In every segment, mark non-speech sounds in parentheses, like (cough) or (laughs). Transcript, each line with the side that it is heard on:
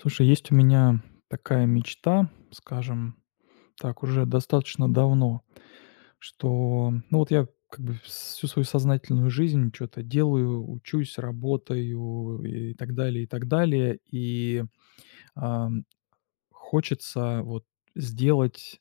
left: Слушай, есть у меня такая мечта, скажем так, уже достаточно давно, что, ну, вот я как бы всю свою сознательную жизнь что то делаю, учусь, работаю и так далее, и так далее. И, ам, хочется вот сделать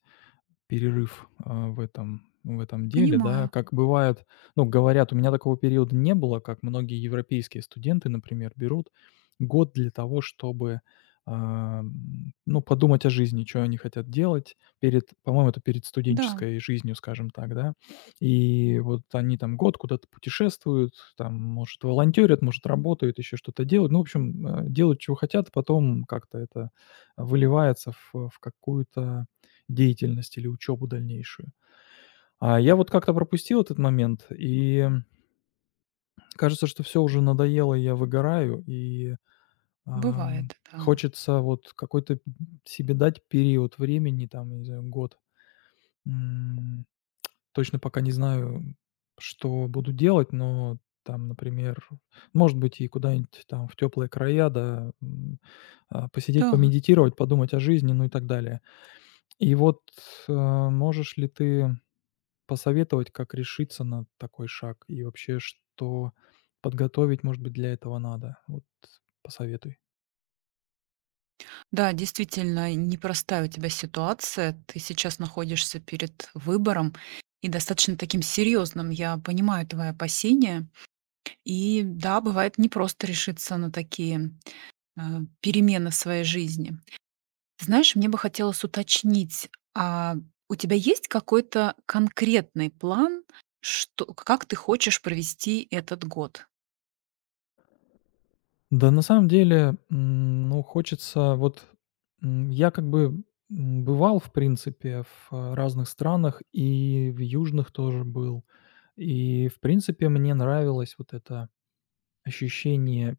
left: перерыв, в этом деле, да.
right: Понимаю.
left: Как бывает, ну, говорят, у меня такого периода не было, как многие европейские студенты, например, берут год для того, чтобы, ну, подумать о жизни, чё они хотят делать перед, по-моему, это перед
right: Да,
left: студенческой жизнью, скажем так, да. И вот они там год куда-то путешествуют, там, может, волонтерят, может, работают, еще что-то делают. Ну, в общем, делают, чего хотят, потом как-то это выливается в какую-то деятельность или учебу дальнейшую. А я вот как-то пропустил этот момент, и кажется, что все уже надоело, и я выгораю, и,
right: бывает, да.
left: хочется вот какой-то себе дать период времени, там, не знаю, год. М, точно пока не знаю, что буду делать, но там, например, может быть, и куда-нибудь там в теплые края, да, посидеть,
right: Да.
left: помедитировать, подумать о жизни, ну и так далее. И вот, можешь ли ты посоветовать, как решиться на такой шаг и вообще, что подготовить, может быть, для этого надо? Вот посоветуй.
right: Да, действительно, непростая у тебя ситуация. Ты сейчас находишься перед выбором и достаточно таким серьезным. Я понимаю твои опасения. И да, бывает непросто решиться на такие э, перемены в своей жизни. Знаешь, мне бы хотелось уточнить, а у тебя есть какой-то конкретный план, что, как ты хочешь провести этот год?
left: Да, на самом деле, ну, хочется вот я как бы, бывал, в принципе, в, разных странах, и в южных тоже был. И, в принципе, мне нравилось вот это ощущение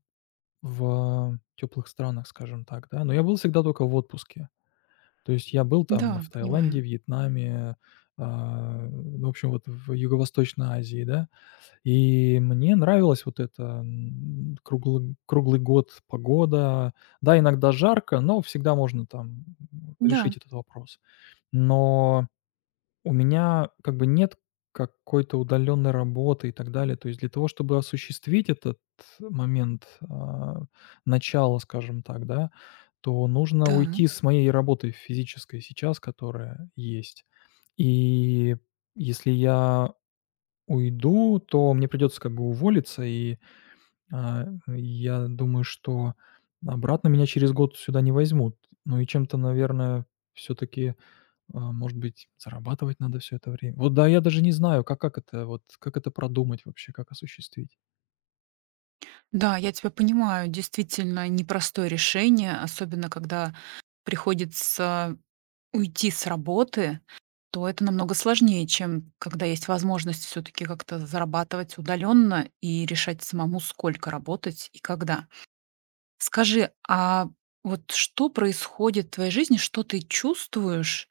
left: в теплых странах, скажем так, да. Но я был всегда только в отпуске. То есть я был там
right: Да,
left: в Таиланде,
right: понимаю.
left: Вьетнаме, ну, в общем, вот в Юго-Восточной Азии, да. И мне нравилось вот это, круглый год погода. Да, иногда жарко, но всегда можно там
right: Да,
left: решить этот вопрос. Но у меня как бы нет какой-то удаленной работы и так далее. То есть для того, чтобы осуществить этот момент, начала, скажем так, да, то нужно
right: да.
left: уйти с моей работы физической сейчас, которая есть. И если я уйду, то мне придется как бы уволиться, и, я думаю, что обратно меня через год сюда не возьмут. Ну и чем-то, наверное, все-таки может быть, зарабатывать надо все это время. Вот да, я даже не знаю, как это вот, как это продумать вообще, как осуществить.
right: Да, я тебя понимаю. Действительно, непростое решение, особенно когда приходится уйти с работы, то это намного сложнее, чем когда есть возможность все-таки как-то зарабатывать удаленно и решать самому, сколько работать и когда. Скажи, а вот что происходит в твоей жизни, что ты чувствуешь,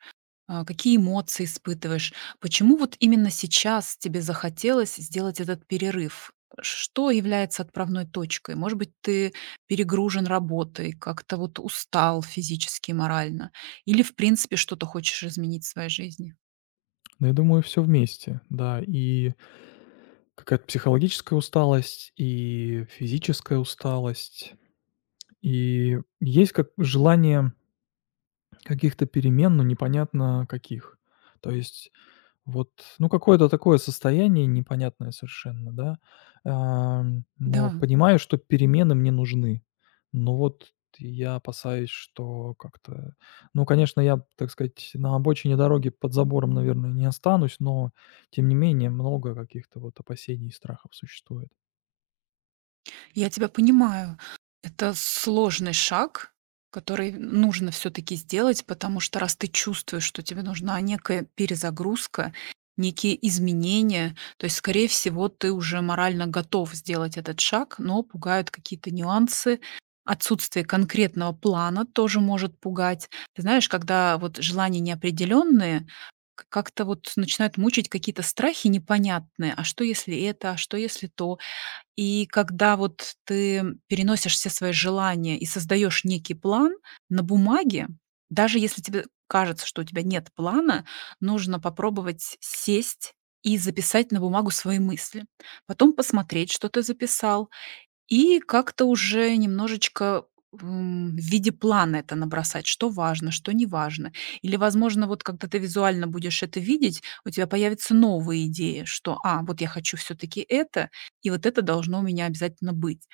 right: какие эмоции испытываешь? Почему вот именно сейчас тебе захотелось сделать этот перерыв? Что является отправной точкой? Может быть, ты перегружен работой, как-то вот устал физически и морально? Или, в принципе, что-то хочешь изменить в своей жизни?
left: Но я думаю, все вместе, да. И какая-то психологическая усталость, и физическая усталость, и есть как желание каких-то перемен, но непонятно каких. То есть вот, ну, какое-то такое состояние непонятное совершенно, да. Но
right: Да.
left: понимаю, что перемены мне нужны. Но вот я опасаюсь, что как-то ну, конечно, я, так сказать, на обочине дороги под забором, наверное, не останусь, но тем не менее много каких-то вот опасений и страхов существует.
right: Я тебя понимаю. Это сложный шаг, который нужно все-таки сделать, потому что раз ты чувствуешь, что тебе нужна некая перезагрузка, некие изменения, то есть, скорее всего, ты уже морально готов сделать этот шаг, но пугают какие-то нюансы. Отсутствие конкретного плана тоже может пугать. Ты знаешь, когда вот желания неопределенные, как-то вот начинают мучить какие-то страхи непонятные. А что если это, а что если то? И когда вот ты переносишь все свои желания и создаешь некий план на бумаге, даже если тебе кажется, что у тебя нет плана, нужно попробовать сесть и записать на бумагу свои мысли. Потом посмотреть, что ты записал, и как-то уже немножечко, в виде плана это набросать, что важно, что не важно. Или, возможно, вот когда ты визуально будешь это видеть, у тебя появятся новые идеи, что: "А, вот я хочу все таки это, и вот это должно у меня обязательно быть".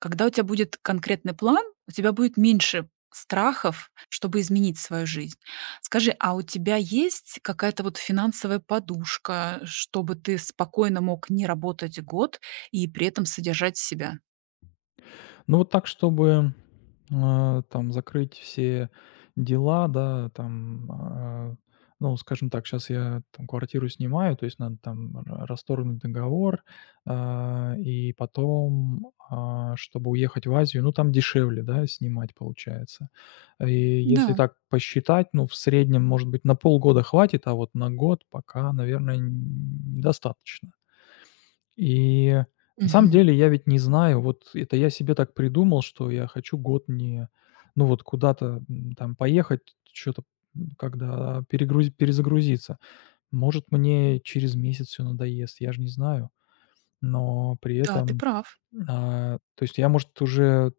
right: Когда у тебя будет конкретный план, у тебя будет меньше страхов, чтобы изменить свою жизнь. Скажи, а у тебя есть какая-то вот финансовая подушка, чтобы ты спокойно мог не работать год и при этом содержать себя?
left: Ну, вот так, чтобы, там закрыть все дела, да, там, ну, скажем так, сейчас я там квартиру снимаю, то есть надо там ра расторгнуть договор, и потом, чтобы уехать в Азию, ну, там дешевле, да, снимать получается. И если
right: Да.
left: так посчитать, ну, в среднем, может быть, на полгода хватит, а вот на год пока, наверное, н недостаточно. И на самом
right: Мгм.
left: деле я ведь не знаю, вот это я себе так придумал, что я хочу год не, ну вот куда-то, там поехать, что то когда перегрузи перезагрузиться. Может, мне через месяц все надоест, я же не знаю. Но при
right: Да, ты
left: этом,
right: прав.
left: то есть я, может, уже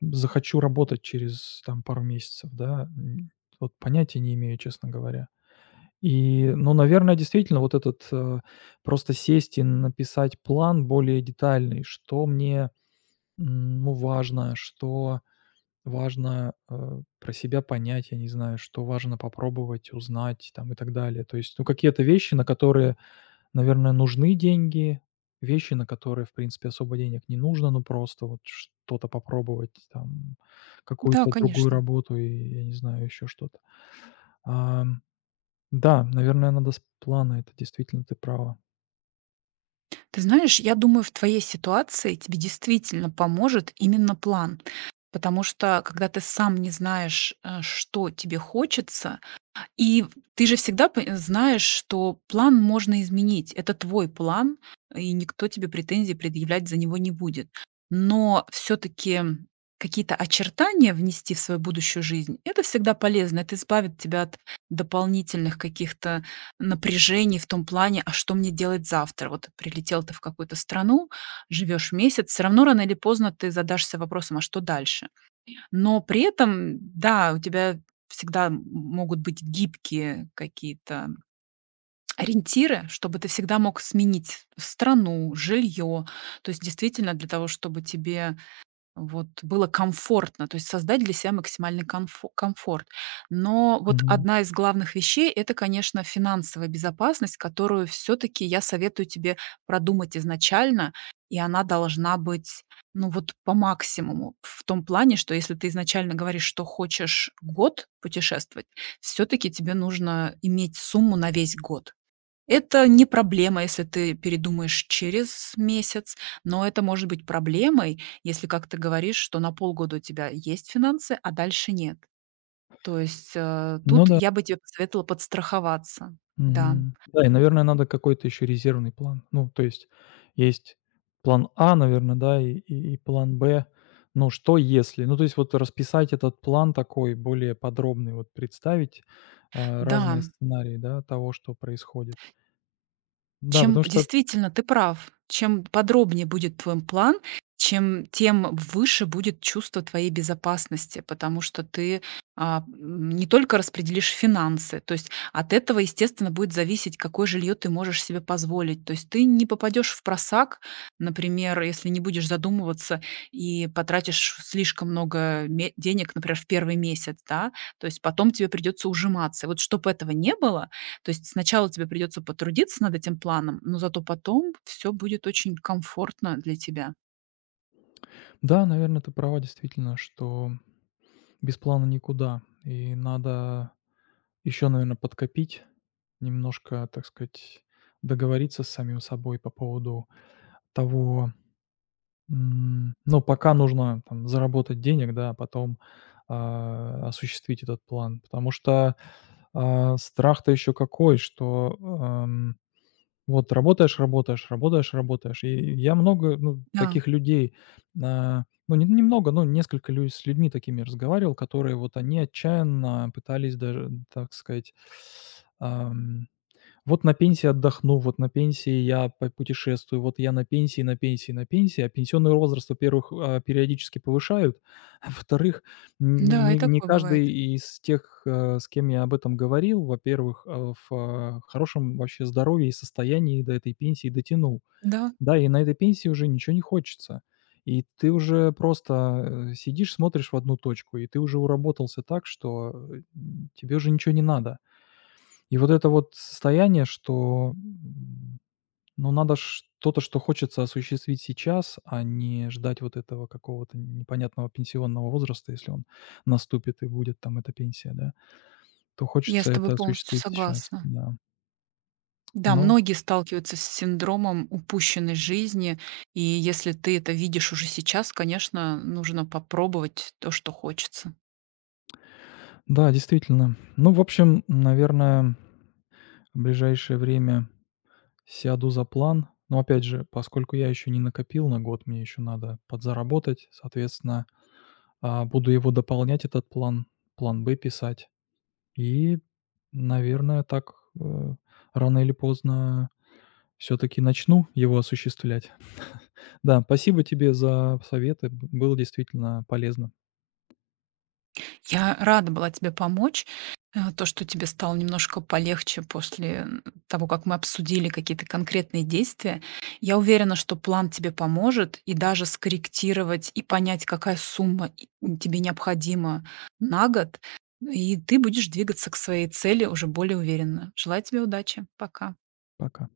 left: захочу работать через там пару месяцев, да. Вот понятия не имею, честно говоря. И, ну, наверное, действительно, вот этот, просто сесть и написать план более детальный, что мне, ну, важно, что важно, про себя понять, я не знаю, что важно попробовать, узнать там и так далее. То есть, ну, какие-то вещи, на которые, наверное, нужны деньги, вещи, на которые, в принципе, особо денег не нужно, ну, просто вот что-то попробовать, там,
right: Да,
left: какую-то другую
right: конечно.
left: работу и, я не знаю, еще что-то. А да, наверное, надо с плана, это действительно ты права.
right: Ты знаешь, я думаю, в твоей ситуации тебе действительно поможет именно план. Потому что, когда ты сам не знаешь, что тебе хочется, И ты же всегда п знаешь, что план можно изменить. Это твой план, и никто тебе претензий предъявлять за него не будет. Но все таки какие-то очертания внести в свою будущую жизнь- это всегда полезно. Это избавит тебя от дополнительных каких-то напряжений в том плане: "А что мне делать завтра?" Вот прилетел ты в какую-то страну, живешь месяц, все равно рано или поздно ты задашься вопросом: "А что дальше?" Но при этом, да, у тебя всегда могут быть гибкие какие-то ориентиры, чтобы ты всегда мог сменить страну, жилье. То есть действительно для того, чтобы тебе вот было комфортно, то есть создать для себя максимальный комфорт. Но вот
left: Мгм.
right: одна из главных вещей- это, конечно, финансовая безопасность, которую все таки я советую тебе продумать изначально, и она должна быть, ну, вот по максимуму. В том плане, что если ты изначально говоришь, что хочешь год путешествовать, все таки тебе нужно иметь сумму на весь год. Это не проблема, если ты передумаешь через месяц, но это может быть проблемой, если, как ты говоришь, что на полгода у тебя есть финансы, а дальше нет. То есть,
left: Ну
right: тут
left: да.
right: я бы тебе посоветовала подстраховаться. Да,
left: Мгм. Да, и, наверное, надо какой-то еще резервный план. Ну, то есть есть план А, наверное, да, и план Б. Ну, что если? Ну, то есть вот расписать этот план такой более подробный, вот представить,
right: да.
left: разные сценарии, да, того, что происходит. Да,
right: Чем
left: потому что,
right: действительно, ты прав. Чем подробнее будет твой план, чем тем выше будет чувство твоей безопасности, потому что ты не только распределишь финансы, то есть от этого, естественно, будет зависеть, какое жилье ты можешь себе позволить. То есть ты не попадешь в просак, например, если не будешь задумываться и потратишь слишком много ме денег, например, в первый месяц, да, то есть потом тебе придется ужиматься. Вот чтобы этого не было, то есть сначала тебе придется потрудиться над этим планом, но зато потом все будет очень комфортно для тебя.
left: да, наверное, ты права действительно, что без плана никуда, и надо еще, наверное, подкопить, немножко, так сказать, договориться с самим собой по поводу того, ну, пока нужно там заработать денег, да, а потом, осуществить этот план. Потому что, страх-то еще какой, что, вот работаешь, работаешь, работаешь, работаешь. И я много, ну,
right: Да,
left: таких людей, ну, не немного, но несколько лю с людьми такими разговаривал, которые вот они отчаянно пытались даже, так сказать, вот на пенсии отдохну, вот на пенсии я по путешествую, вот я на пенсии, на пенсии, на пенсии. А пенсионный возраст, во-первых, периодически повышают, (laughs) а во-вторых, н
right: да, и
left: не не
right: такое бывает.
left: каждый из тех, с кем я об этом говорил, во-первых, в, хорошем вообще здоровье и состоянии до этой пенсии дотянул.
right: Да,
left: Да, и на этой пенсии уже ничего не хочется. И ты уже просто, сидишь, смотришь в одну точку, и ты уже уработался так, что, тебе уже ничего не надо. И вот это вот состояние, что, ну, надо что-то, что хочется осуществить сейчас, а не ждать вот этого какого-то непонятного пенсионного возраста, если он наступит и будет там эта пенсия, да, то
right: я с
left: хочется
right: тобой
left: это
right: полностью
left: осуществить сейчас,
right: согласна.
left: да.
right: Да,
left: Ну
right: многие сталкиваются с синдромом упущенной жизни, и если ты это видишь уже сейчас, конечно, нужно попробовать то, что хочется.
left: да, действительно. Ну, в общем, наверное, в ближайшее время сяду за план. Но опять же, поскольку я еще не накопил на год, мне еще надо подзаработать, соответственно, буду его дополнять, этот план, план Б писать. И, наверное, так, э, рано или поздно все таки начну его осуществлять. Да, спасибо тебе за советы. Б было действительно полезно.
right: Я рада была тебе помочь. Э, то, что тебе стало немножко полегче после того, как мы обсудили какие-то конкретные действия, я уверена, что план тебе поможет и даже скорректировать и понять, какая сумма тебе необходима на год, и ты будешь двигаться к своей цели уже более уверенно. Желаю тебе удачи. Пока.
left: Пока.